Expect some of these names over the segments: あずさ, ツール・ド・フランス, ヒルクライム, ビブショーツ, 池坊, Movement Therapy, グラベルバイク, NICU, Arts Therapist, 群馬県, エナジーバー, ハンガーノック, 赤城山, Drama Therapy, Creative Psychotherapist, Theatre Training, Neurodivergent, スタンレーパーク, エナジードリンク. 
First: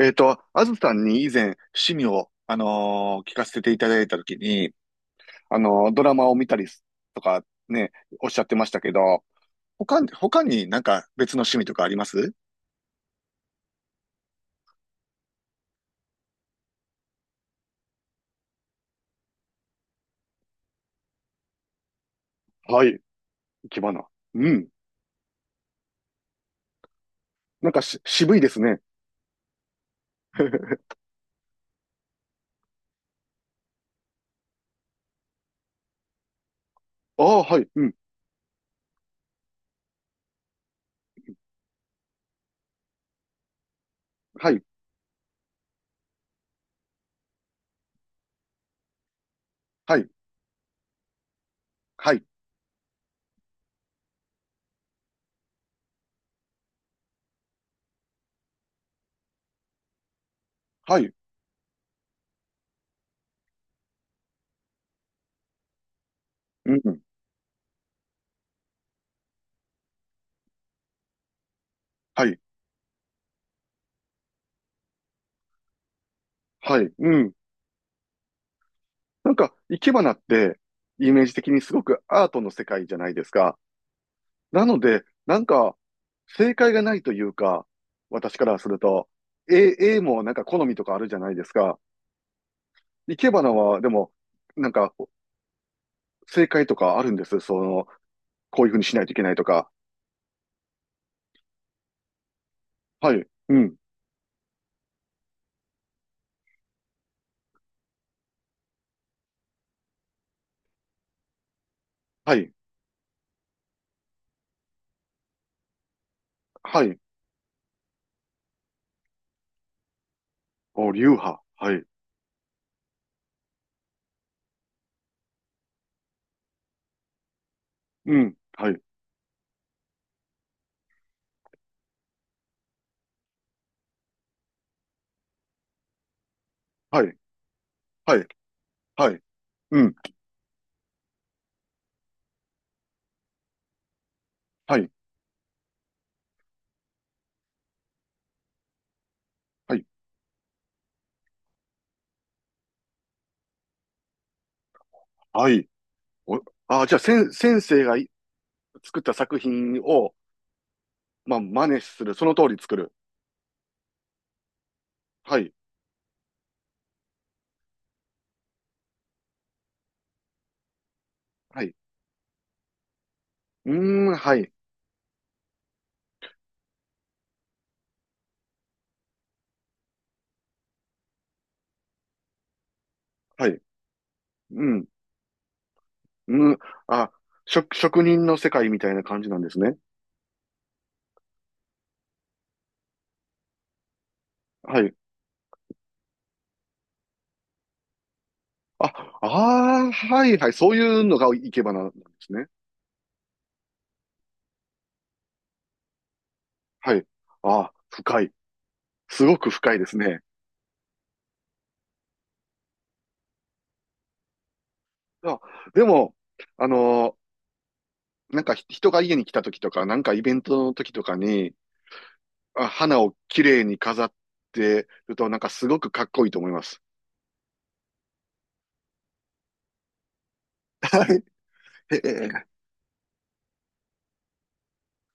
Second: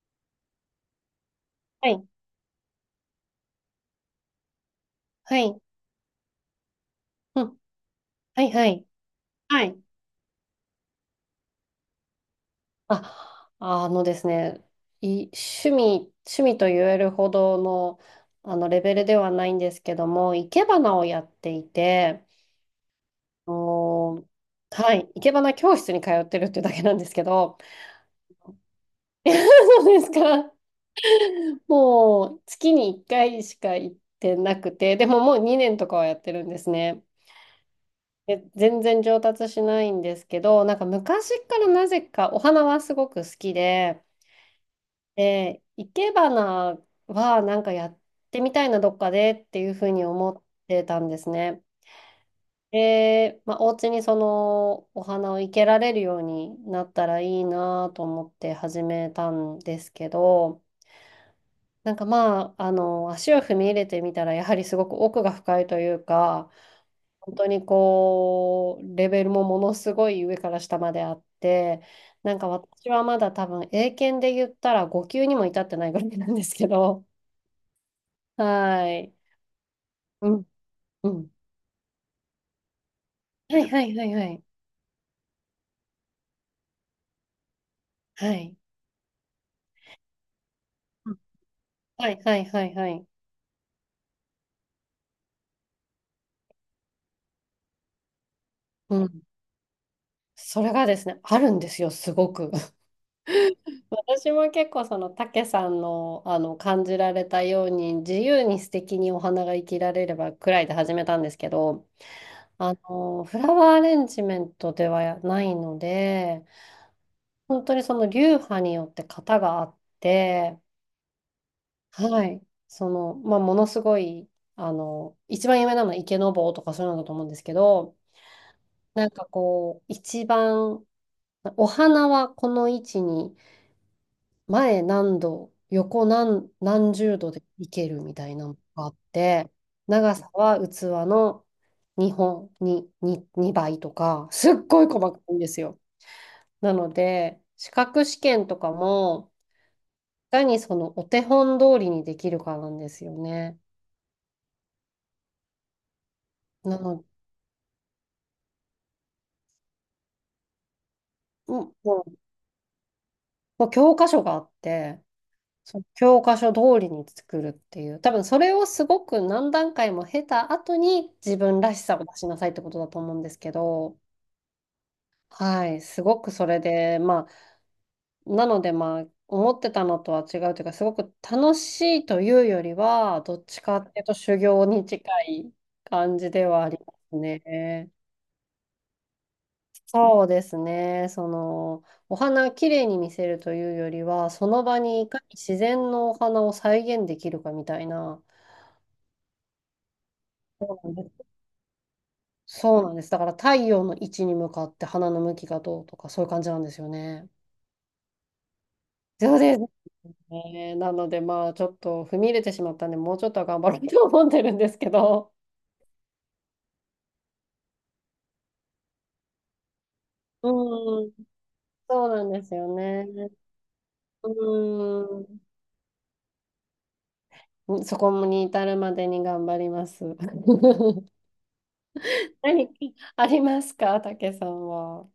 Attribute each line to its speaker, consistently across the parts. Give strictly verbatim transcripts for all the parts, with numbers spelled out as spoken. Speaker 1: えっと、あずさんに以前
Speaker 2: は
Speaker 1: 趣
Speaker 2: い、
Speaker 1: 味を、あのー聞かせていただいたときに、
Speaker 2: は
Speaker 1: あ
Speaker 2: い、
Speaker 1: のードラマを見たりすと
Speaker 2: う
Speaker 1: か
Speaker 2: ん、
Speaker 1: ね、おっし
Speaker 2: は
Speaker 1: ゃっ
Speaker 2: い、
Speaker 1: てま
Speaker 2: は
Speaker 1: した
Speaker 2: い。
Speaker 1: けど、
Speaker 2: はい。
Speaker 1: 他に、他になんか別の趣味とかあります？
Speaker 2: あ、あのですね、い、趣味、趣味と言えるほどの、あのレベルではないんですけども、生け花をやっていて、
Speaker 1: はい、生き花。
Speaker 2: おー、
Speaker 1: うん。
Speaker 2: はい、生け花教室に通ってるっていうだけなんですけど、
Speaker 1: なんかし、渋いですね。
Speaker 2: そうですか。もう月にいっかいしか行ってなくて、でももうにねんとかはやってるんですね。
Speaker 1: ああ、はい、うん、
Speaker 2: で全然上達しないんですけど、なんか昔からなぜかお花はすごく好きで、
Speaker 1: はい、
Speaker 2: で、生け花はなんかやってみたいな、どっかでっていうふう
Speaker 1: は
Speaker 2: に
Speaker 1: い、
Speaker 2: 思ってたんですね。
Speaker 1: はい、
Speaker 2: で、まあ、お家にそのお花を生けられるようになったらいいなと思って始めたんですけど、
Speaker 1: はい、
Speaker 2: なんかまあ、あの、足を踏み入れてみたら、やはりすごく奥が深いというか、
Speaker 1: うん、
Speaker 2: 本当にこう、レベルもものすごい上から下まであって、
Speaker 1: は
Speaker 2: な
Speaker 1: い、
Speaker 2: んか私はまだ多分英検で言ったらご級にも至ってないぐらいなんですけ
Speaker 1: はい、
Speaker 2: ど、
Speaker 1: うん。
Speaker 2: はい。
Speaker 1: なんか、生け花っ
Speaker 2: うん、
Speaker 1: て、
Speaker 2: う
Speaker 1: イメー
Speaker 2: ん。
Speaker 1: ジ的にすごくアートの世界じゃないですか。
Speaker 2: はいはいはいはい。
Speaker 1: なので、なんか、正解がないというか、
Speaker 2: は
Speaker 1: 私か
Speaker 2: い。
Speaker 1: らすると、A、A もなんか好みとかある
Speaker 2: う
Speaker 1: じ
Speaker 2: ん。
Speaker 1: ゃないですか。
Speaker 2: はいはいはいはい。
Speaker 1: 生け花は、でも、なんか、正解とかあるんです。その、こういうふうにし
Speaker 2: う
Speaker 1: ないとい
Speaker 2: ん。
Speaker 1: けないとか。
Speaker 2: それがですね、あるんですよ、すごく。
Speaker 1: はい、うん、
Speaker 2: 私も結構その、たけさんの、あの、感じられたように、自由に素敵にお花が生きられればくらいで始めたんですけど、
Speaker 1: はい、
Speaker 2: あの、フラワーアレンジメントではないので、
Speaker 1: はい、
Speaker 2: 本当にその流派によって型があって、
Speaker 1: お、流派、はい、
Speaker 2: はい。その、まあ、ものすごい、あの、一番有名なのは池坊とかそういうのだと思うんですけど、
Speaker 1: うん、はい、
Speaker 2: なんかこう、一番、お花はこの位置に、前何度、横何、何
Speaker 1: はい、
Speaker 2: 十度でいけるみ
Speaker 1: はい、
Speaker 2: たいなのがあっ
Speaker 1: はい、
Speaker 2: て、
Speaker 1: うん、
Speaker 2: 長さは器のにほん、にににばいとか、すっ
Speaker 1: は
Speaker 2: ごい
Speaker 1: い、
Speaker 2: 細かいんですよ。なので、資格試験とかも、
Speaker 1: はい、
Speaker 2: いかにそのお手本通りにできるかなんですよね。
Speaker 1: はい。お、
Speaker 2: な
Speaker 1: あ、じゃあ、
Speaker 2: の
Speaker 1: 先、先生がい作った作品を、まあ、
Speaker 2: う
Speaker 1: 真
Speaker 2: ん、
Speaker 1: 似
Speaker 2: う
Speaker 1: する。
Speaker 2: ん。
Speaker 1: その通り作る。
Speaker 2: まあ教科書があって、
Speaker 1: はい、
Speaker 2: その教科書通りに作るっていう、多分それをすごく何段階も経た後に自分
Speaker 1: は
Speaker 2: ら
Speaker 1: い、
Speaker 2: しさを出しなさいってことだと思うんですけ
Speaker 1: うー
Speaker 2: ど、
Speaker 1: ん、はい、
Speaker 2: はい、すごくそれで、まあ、なのでまあ、思ってたのとは違うというか、すごく楽しいというよりは、どっ
Speaker 1: はい、
Speaker 2: ちかっていうと修
Speaker 1: う
Speaker 2: 行に
Speaker 1: ん。
Speaker 2: 近い感じで
Speaker 1: うん、
Speaker 2: はありま
Speaker 1: あ、
Speaker 2: す
Speaker 1: 職、
Speaker 2: ね。
Speaker 1: 職人の世界みたいな感じなんですね。
Speaker 2: そうですね。その、お花きれいに見せるというよりは、その場
Speaker 1: はい。
Speaker 2: にいかに自然のお花を再現できるかみたいな。
Speaker 1: あ、ああ、はいはい。そう
Speaker 2: そうなん
Speaker 1: い
Speaker 2: で
Speaker 1: うの
Speaker 2: す。
Speaker 1: がいけばな、なんですね。
Speaker 2: そうなんです。だから太陽の位置に向かって花の向きがどうとか、そういう感じなんですよ
Speaker 1: はい。
Speaker 2: ね。
Speaker 1: ああ、深い。す
Speaker 2: そ
Speaker 1: ご
Speaker 2: う
Speaker 1: く
Speaker 2: です
Speaker 1: 深いですね。
Speaker 2: ね。なので、まあ、ちょっと踏み入れてしまったんで、もうちょっとは頑張ろうと思ってるんですけど。
Speaker 1: あ、でも、あのーなんかひ人が家に来た時とか、なんかイベン
Speaker 2: う
Speaker 1: トの時と
Speaker 2: ん、
Speaker 1: かに、
Speaker 2: そうなんですよ
Speaker 1: あ、花
Speaker 2: ね。
Speaker 1: を綺麗に飾ってると、なんかすごくかっこいいと思います。
Speaker 2: うん、そこに至るまでに頑張ります。
Speaker 1: はい。ええ
Speaker 2: 何かありますか、たけさんは。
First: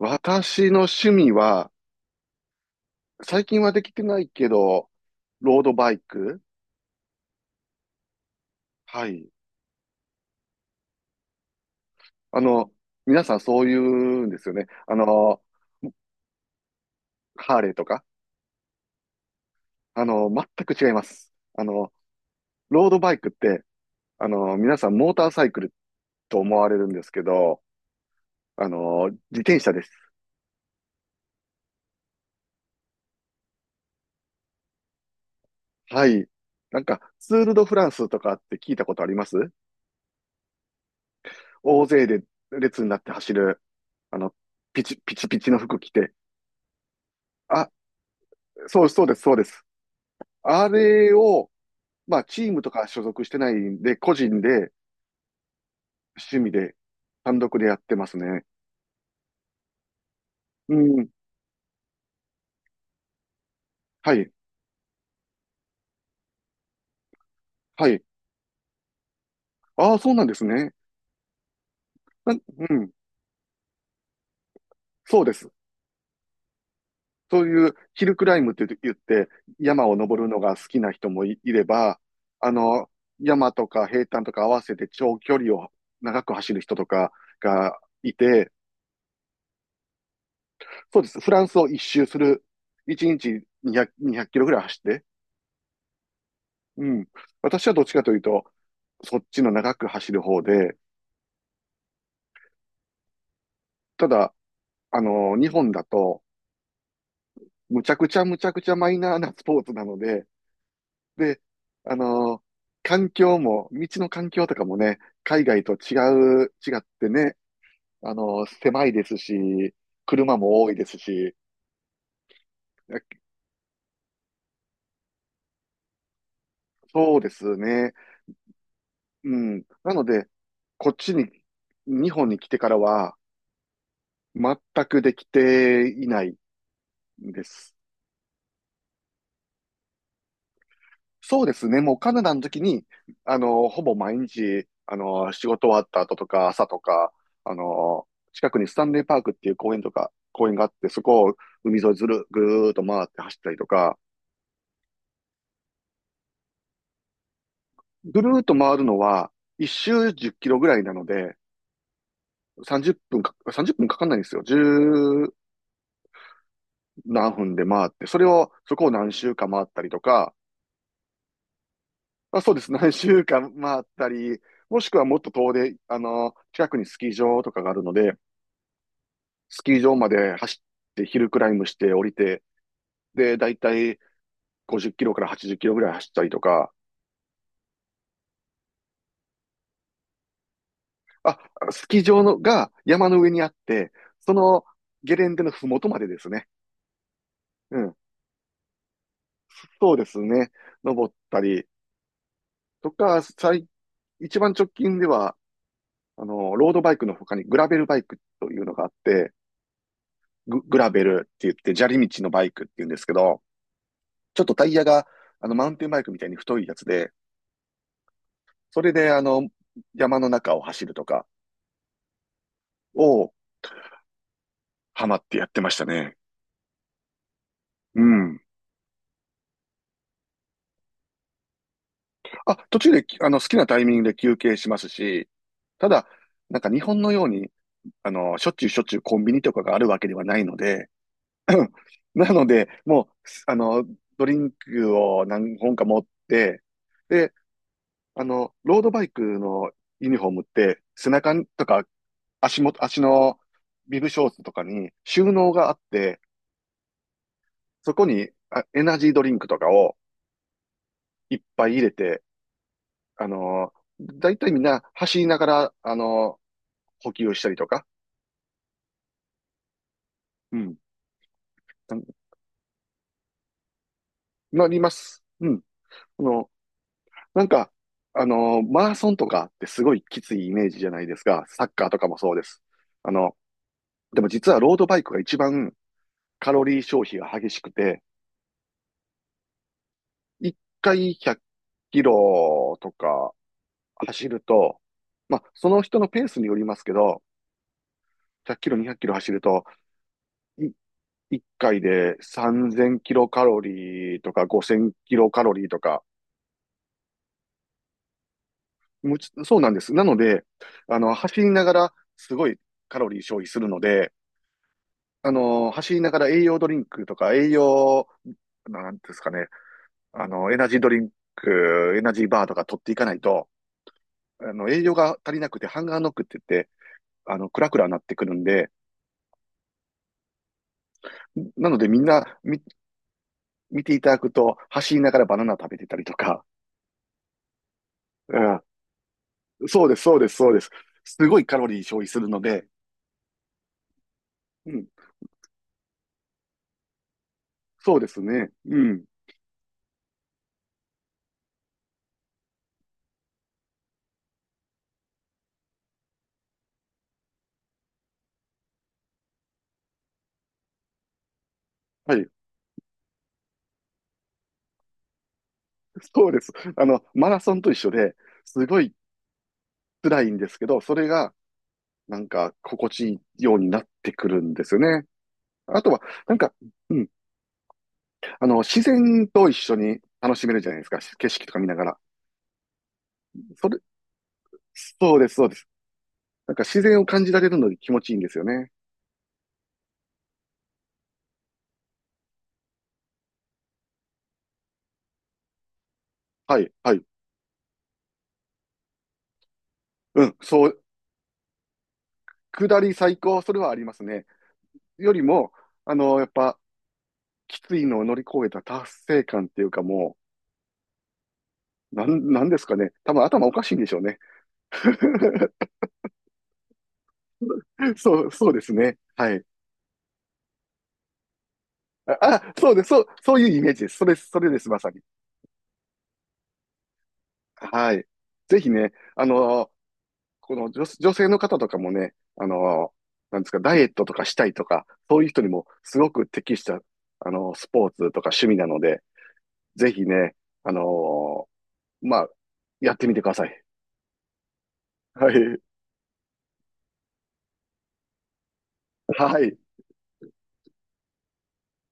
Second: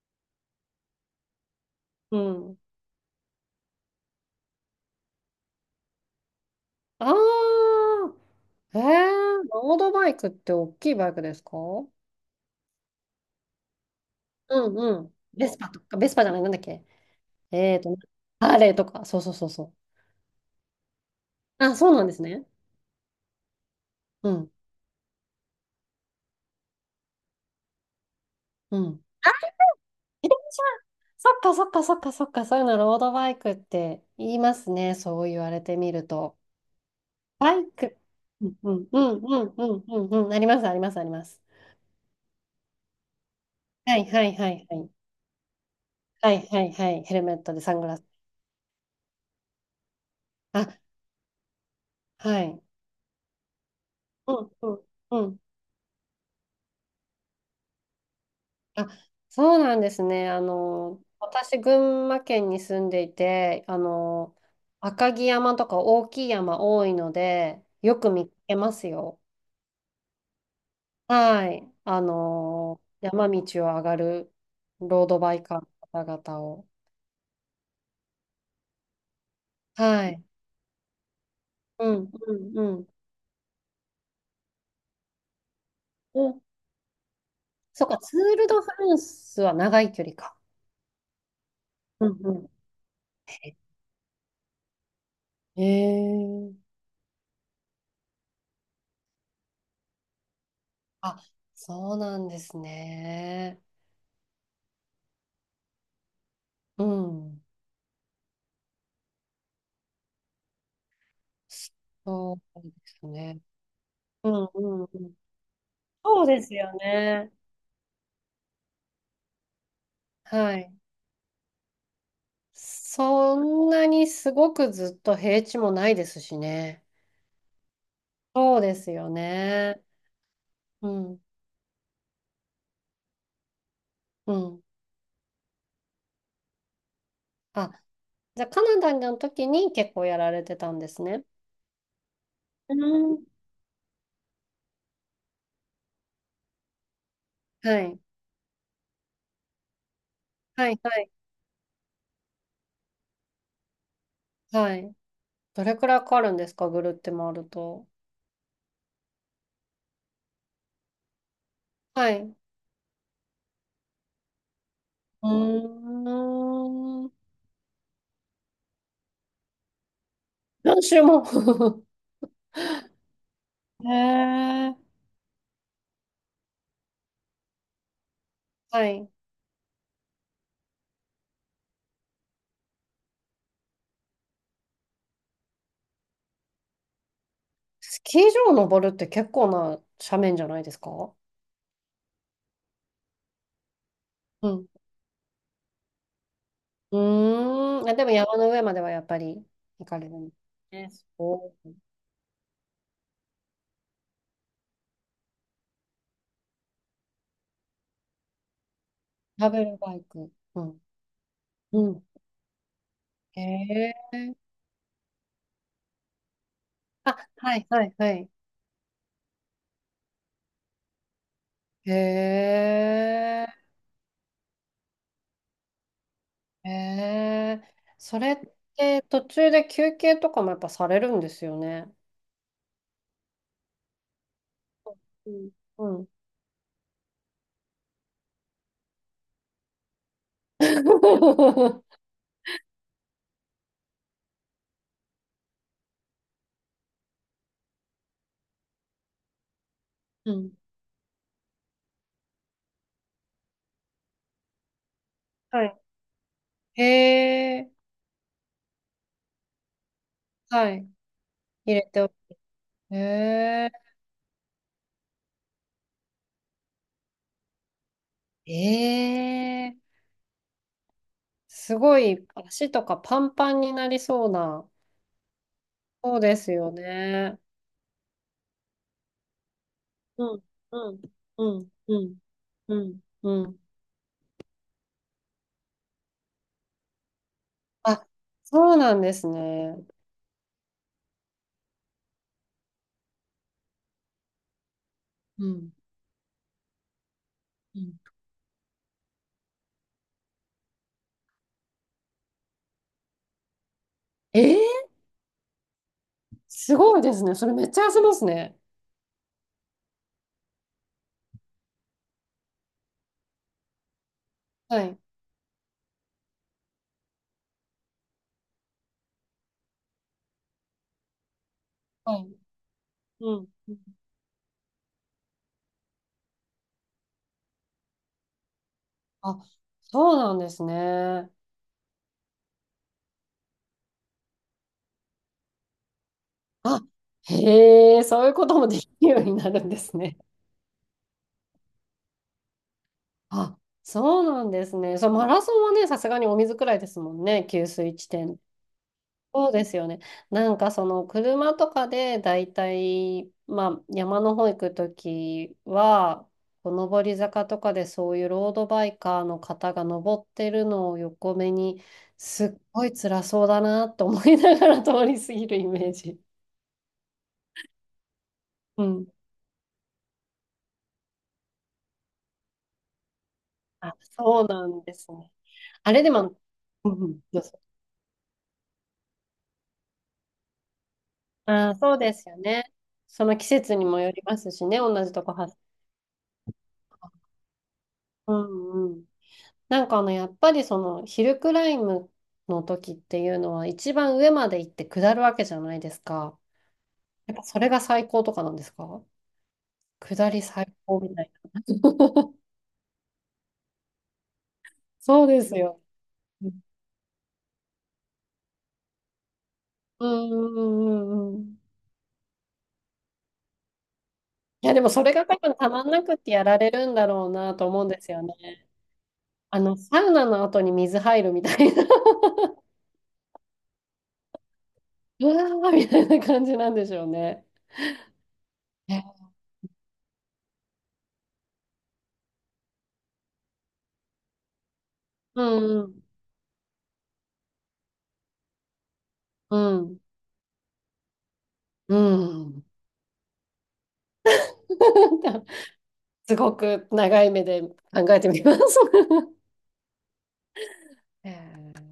Speaker 1: 私の趣味は、
Speaker 2: うん。
Speaker 1: 最近はできてないけど、ロードバイク。
Speaker 2: ああ、ええ。
Speaker 1: はい。
Speaker 2: ロードバイクって大きいバイクですか？
Speaker 1: あの、皆さんそう言うんですよね。
Speaker 2: うん
Speaker 1: あ
Speaker 2: うん。
Speaker 1: の、
Speaker 2: ベスパとか、ベスパじゃない、なんだっけ。
Speaker 1: ハーレー
Speaker 2: えー
Speaker 1: と
Speaker 2: と、
Speaker 1: か。
Speaker 2: ハーレーとか、そうそうそうそう。
Speaker 1: あの、全く違います。あ
Speaker 2: あ、そ
Speaker 1: の、
Speaker 2: うなんですね。
Speaker 1: ロードバイクって、あ
Speaker 2: うん、
Speaker 1: の、皆さんモーターサイクルと思われるんですけど、あ
Speaker 2: うん。
Speaker 1: の、
Speaker 2: あ、
Speaker 1: 自転車です。
Speaker 2: 自転車。そっかそっかそっかそっか、そういうのロードバイクって言いますね、そう言われてみ
Speaker 1: は
Speaker 2: る
Speaker 1: い。
Speaker 2: と。
Speaker 1: なんか、ツール・
Speaker 2: バ
Speaker 1: ド・
Speaker 2: イ
Speaker 1: フラン
Speaker 2: ク。
Speaker 1: スとかっ
Speaker 2: うん
Speaker 1: て
Speaker 2: う
Speaker 1: 聞いた
Speaker 2: ん
Speaker 1: こ
Speaker 2: う
Speaker 1: とあり
Speaker 2: ん
Speaker 1: ます？
Speaker 2: うんうんうんうん、ありますありますあります。
Speaker 1: 大勢で列になって走る、
Speaker 2: はい
Speaker 1: あ
Speaker 2: は
Speaker 1: の、
Speaker 2: いはいは
Speaker 1: ピ
Speaker 2: い。
Speaker 1: チ、ピチピチの服着て。
Speaker 2: はいはいはい。ヘルメットで
Speaker 1: あ、
Speaker 2: サングラス。
Speaker 1: そう、そうです、そうです。あ
Speaker 2: あ、
Speaker 1: れを、まあ、
Speaker 2: は
Speaker 1: チーム
Speaker 2: い。
Speaker 1: とか所属してないんで、個
Speaker 2: う
Speaker 1: 人
Speaker 2: んう
Speaker 1: で、
Speaker 2: んうん。
Speaker 1: 趣味で、単独でやってますね。
Speaker 2: あ、そうなんですね。あ
Speaker 1: う
Speaker 2: の、
Speaker 1: ん。
Speaker 2: 私、群馬県に住んでいて、あ
Speaker 1: はい。
Speaker 2: の、赤城山とか大きい山多いので、
Speaker 1: は
Speaker 2: よ
Speaker 1: い。
Speaker 2: く見かけますよ。
Speaker 1: ああ、そうなんですね。
Speaker 2: はい。あ
Speaker 1: なう
Speaker 2: の、
Speaker 1: ん。
Speaker 2: 山道を上がるロード
Speaker 1: そうで
Speaker 2: バイ
Speaker 1: す。
Speaker 2: カーの方々を。
Speaker 1: そういうヒルクライムって言って、山を
Speaker 2: は
Speaker 1: 登
Speaker 2: い。
Speaker 1: るのが好きな人もい、いれ
Speaker 2: う
Speaker 1: ば、
Speaker 2: んう
Speaker 1: あ
Speaker 2: んうん。
Speaker 1: の、山とか平坦とか合わせて長距離を長
Speaker 2: う
Speaker 1: く
Speaker 2: ん。
Speaker 1: 走る人とかが
Speaker 2: そっか、
Speaker 1: い
Speaker 2: ツール・
Speaker 1: て、
Speaker 2: ド・フランスは長い距離か。
Speaker 1: そうです。フランスを一周
Speaker 2: う
Speaker 1: す
Speaker 2: んう
Speaker 1: る。
Speaker 2: ん。
Speaker 1: いちにちにひゃく、にひゃくキロぐらい走って。
Speaker 2: へえ。
Speaker 1: うん。私はどっちかというと、そっちの長く走る方で、
Speaker 2: あ、そうなんですね。
Speaker 1: ただ、あの、日本だと、
Speaker 2: うん。
Speaker 1: むちゃくちゃむちゃくちゃマイナーなスポーツなので、で、あの
Speaker 2: そ
Speaker 1: ー
Speaker 2: うです
Speaker 1: 環境
Speaker 2: ね。
Speaker 1: も、道の
Speaker 2: う
Speaker 1: 環境
Speaker 2: ん
Speaker 1: とか
Speaker 2: う
Speaker 1: も
Speaker 2: んう
Speaker 1: ね、
Speaker 2: ん。
Speaker 1: 海外と
Speaker 2: そうで
Speaker 1: 違う、
Speaker 2: すよ
Speaker 1: 違って
Speaker 2: ね。
Speaker 1: ね、あのー狭いですし、車
Speaker 2: は
Speaker 1: も多
Speaker 2: い。
Speaker 1: いですし、
Speaker 2: そんなにすごくずっと平地もないですしね。
Speaker 1: そうですね。
Speaker 2: そうですよ
Speaker 1: うん。
Speaker 2: ね。
Speaker 1: なので、
Speaker 2: う
Speaker 1: こっち
Speaker 2: ん。
Speaker 1: に、日本に来てからは、
Speaker 2: う
Speaker 1: 全
Speaker 2: ん。
Speaker 1: くできていないんで
Speaker 2: あ、
Speaker 1: す。
Speaker 2: じゃあカナダの時に結構やられてたんですね。
Speaker 1: そうですね。もうカナダの時
Speaker 2: う
Speaker 1: に、
Speaker 2: ん。
Speaker 1: あの、ほぼ毎日、あの、仕事終わった後とか、朝とか、あ
Speaker 2: はい。
Speaker 1: の、近くにスタンレーパークっていう公園とか、公園があ
Speaker 2: は
Speaker 1: っ
Speaker 2: い。
Speaker 1: て、
Speaker 2: は
Speaker 1: そ
Speaker 2: い。
Speaker 1: こを海沿いずる、ぐーっと回って走ったりとか、
Speaker 2: はい。どれくらいかかるんですか、ぐるって回ると？
Speaker 1: ぐるーっと回るのは、一周じゅっキロぐらいなので、
Speaker 2: はい。う
Speaker 1: さんじゅっぷんか、さんじゅっぷんかかんないんですよ。
Speaker 2: ー
Speaker 1: じゅう
Speaker 2: ん。
Speaker 1: 何分で回って、それを、そこを何周か回ったりとか、
Speaker 2: 何周も。
Speaker 1: まあ、そうです。何周か回っ
Speaker 2: へ
Speaker 1: たり、
Speaker 2: え。
Speaker 1: もしくはもっと遠で、あの、近くにスキー場とかがあるので、
Speaker 2: はい。
Speaker 1: スキー場まで走って、ヒルクライムして降りて、で、だいたいごじゅうキロからはちじゅうキロぐらい走ったりとか、
Speaker 2: スキー場を登るって結構な斜面じゃないですか？
Speaker 1: あ、スキー場のが山の上にあって、そ
Speaker 2: う
Speaker 1: の
Speaker 2: ん。
Speaker 1: ゲレンデのふもとまでですね。
Speaker 2: う
Speaker 1: う
Speaker 2: ーん。あ、
Speaker 1: ん。
Speaker 2: でも山の上まではやっぱり行
Speaker 1: そう
Speaker 2: か
Speaker 1: で
Speaker 2: れる
Speaker 1: す
Speaker 2: ん
Speaker 1: ね。
Speaker 2: ですね。
Speaker 1: 登った
Speaker 2: お。
Speaker 1: りとか、最、一番直近では、あの、ロードバイクの他にグラベルバイクというのがあって、
Speaker 2: ラベルバイク。
Speaker 1: グ、
Speaker 2: う
Speaker 1: グ
Speaker 2: ん。
Speaker 1: ラベルって言って、
Speaker 2: う
Speaker 1: 砂
Speaker 2: ん。
Speaker 1: 利道のバイクって言うんですけ
Speaker 2: へ
Speaker 1: ど、
Speaker 2: え。
Speaker 1: ちょっとタイヤが、あの、マウンテンバイクみたいに太いやつで、
Speaker 2: あ、はいはいはい。
Speaker 1: それで、あの、山の中を走るとか、
Speaker 2: へ
Speaker 1: を
Speaker 2: え。
Speaker 1: ハマってやってましたね。
Speaker 2: へえ。
Speaker 1: う
Speaker 2: それっ
Speaker 1: ん。
Speaker 2: て途中で休憩とかもやっぱされるんですよね。
Speaker 1: あ、途中で、あの、好きなタイミングで休憩しますし、
Speaker 2: うん。
Speaker 1: た
Speaker 2: う
Speaker 1: だ、
Speaker 2: ん。
Speaker 1: なんか日本のように、あの、しょっちゅうしょっちゅうコンビニとかがあるわけではないので、なので、もう、すあの、ドリンクを何本か持って、で、あの、ロードバイクのユニフォー
Speaker 2: う
Speaker 1: ムっ
Speaker 2: ん。
Speaker 1: て、背中とか足元、足のビブショーツとかに収納
Speaker 2: は
Speaker 1: があっ
Speaker 2: い。
Speaker 1: て、
Speaker 2: へえ。
Speaker 1: そこにあエナジードリンクとかを
Speaker 2: はい。
Speaker 1: いっぱい
Speaker 2: 入
Speaker 1: 入
Speaker 2: れ
Speaker 1: れ
Speaker 2: ておく。
Speaker 1: て、
Speaker 2: へ
Speaker 1: あの
Speaker 2: え。
Speaker 1: ー、だいたいみんな走りながら、あのー、補給をしたりとか、
Speaker 2: ええ。
Speaker 1: うん、
Speaker 2: すごい足とかパンパンになりそう
Speaker 1: な
Speaker 2: な。
Speaker 1: ります。うん。
Speaker 2: そう
Speaker 1: あ
Speaker 2: で
Speaker 1: の、
Speaker 2: すよね。
Speaker 1: なんか、あのー、マラソンとかってすごいきつ
Speaker 2: うん、
Speaker 1: いイメージじゃ
Speaker 2: う
Speaker 1: な
Speaker 2: ん、
Speaker 1: いですか。
Speaker 2: う
Speaker 1: サッ
Speaker 2: ん、
Speaker 1: カーと
Speaker 2: う
Speaker 1: かも
Speaker 2: ん、
Speaker 1: そうです。
Speaker 2: うん、
Speaker 1: あの、
Speaker 2: うん。
Speaker 1: でも実はロードバイクが一番カロリー消費が激しくて、
Speaker 2: あ、そうなんですね。
Speaker 1: 一回ひゃくキロとか走ると、まあ、
Speaker 2: う
Speaker 1: そ
Speaker 2: ん、
Speaker 1: の人のペースによりますけど、
Speaker 2: うん。
Speaker 1: ひゃくキロ、にひゃくキロ走ると、一回でさんぜんキロカロリーと
Speaker 2: え
Speaker 1: か5000
Speaker 2: ー、
Speaker 1: キロカロリーとか、
Speaker 2: すごいですね。それめっちゃ痩せますね。
Speaker 1: むちそうなんです。なので、あの、走りながらすごいカロリー消費するので、
Speaker 2: はい、
Speaker 1: あの、走りながら栄養ドリンクとか栄養、なんていうんですかね、あの、エナジードリンク、エナ
Speaker 2: は
Speaker 1: ジー
Speaker 2: い。
Speaker 1: バーとか取っていかない
Speaker 2: う
Speaker 1: と、
Speaker 2: ん。
Speaker 1: あの、栄養が足りなくてハンガーノックって言って、あの、クラクラになってくるんで、
Speaker 2: あ、そうなんですね。
Speaker 1: なのでみんなみ見ていただくと、走りながらバナナ食べてたりとか、
Speaker 2: あ、へえ、そういう
Speaker 1: う
Speaker 2: こと
Speaker 1: ん
Speaker 2: もできるようになるんで
Speaker 1: そうで
Speaker 2: す
Speaker 1: す、そ
Speaker 2: ね。
Speaker 1: うです、そうです。すごいカロリー消費するので、
Speaker 2: あ、そうなんで
Speaker 1: う
Speaker 2: す
Speaker 1: ん、
Speaker 2: ね。そう、マラソンはね、さすがにお水くらいですもんね、給水
Speaker 1: そう
Speaker 2: 地
Speaker 1: です
Speaker 2: 点。
Speaker 1: ね。うん。
Speaker 2: そうですよね。なんかその車とかでだいたいまあ山の方行くときは、こう上り坂とかでそういうロードバイカーの方が登ってるのを横目に、
Speaker 1: はい。
Speaker 2: すっごい辛そうだなと思いながら通り過ぎるイメージ。
Speaker 1: そうです。あの、マラソンと一緒で、すご
Speaker 2: う
Speaker 1: い
Speaker 2: ん。
Speaker 1: 辛いんですけど、それが、なんか、心地いいようになっ
Speaker 2: あ、
Speaker 1: てくる
Speaker 2: そう
Speaker 1: んで
Speaker 2: な
Speaker 1: すよ
Speaker 2: んで
Speaker 1: ね。
Speaker 2: すね。
Speaker 1: あと
Speaker 2: あ
Speaker 1: は、
Speaker 2: れで
Speaker 1: な
Speaker 2: も、
Speaker 1: んか、
Speaker 2: うん
Speaker 1: うん、
Speaker 2: うん、どうぞ。
Speaker 1: あの、自然と一緒に楽しめるじゃないですか。景色とか見
Speaker 2: あ
Speaker 1: な
Speaker 2: ー、
Speaker 1: が
Speaker 2: そ
Speaker 1: ら。
Speaker 2: うですよね。その季
Speaker 1: そ
Speaker 2: 節
Speaker 1: れ、
Speaker 2: にもよりますしね、同じ
Speaker 1: そう
Speaker 2: と
Speaker 1: で
Speaker 2: こ
Speaker 1: す、そうで
Speaker 2: 走る。
Speaker 1: す。なんか自然を感じられるので気持ちいいんですよね。
Speaker 2: うん。なんかあの、やっぱりその、ヒルクライムの時っていうのは、一番上まで行って下るわけじゃないですか。
Speaker 1: はい、はい。
Speaker 2: やっぱそれが最高とかなんですか？
Speaker 1: う
Speaker 2: 下
Speaker 1: ん、
Speaker 2: り
Speaker 1: そ
Speaker 2: 最
Speaker 1: う、
Speaker 2: 高みたいな。
Speaker 1: 下り最高、それはありますね。より
Speaker 2: そうで
Speaker 1: も、
Speaker 2: すよ。
Speaker 1: あの、やっ
Speaker 2: う
Speaker 1: ぱ、
Speaker 2: ん
Speaker 1: きついのを乗り越えた達成感っていうか
Speaker 2: う
Speaker 1: も
Speaker 2: んうんうんうん。
Speaker 1: う、なん、なんですかね。多分頭おかしいんでしょうね。
Speaker 2: いや、でもそれが多分 たまんなくってやられるんだろうなと思うんです
Speaker 1: そ
Speaker 2: よ
Speaker 1: う、
Speaker 2: ね。
Speaker 1: そうですね。はい。
Speaker 2: あの、サウナの後に水入るみたいな。
Speaker 1: あ、あそうです。そう、そういうイメージです。それ、それです、まさに。
Speaker 2: うわーみたいな感じなんでしょうね。
Speaker 1: はい。ぜひね、
Speaker 2: ね。
Speaker 1: あのこの女、女性の方とかもね、あのなんですか、ダイエットとかしたいとか、そういう人
Speaker 2: う
Speaker 1: にも
Speaker 2: んう
Speaker 1: す
Speaker 2: ん
Speaker 1: ごく適した、あのスポーツとか趣味なので、
Speaker 2: う
Speaker 1: ぜ
Speaker 2: ん。
Speaker 1: ひね、あの
Speaker 2: う
Speaker 1: まあ、
Speaker 2: ん。
Speaker 1: やってみてください。はい。
Speaker 2: すごく長い目で考えてみます。
Speaker 1: はい。
Speaker 2: ええ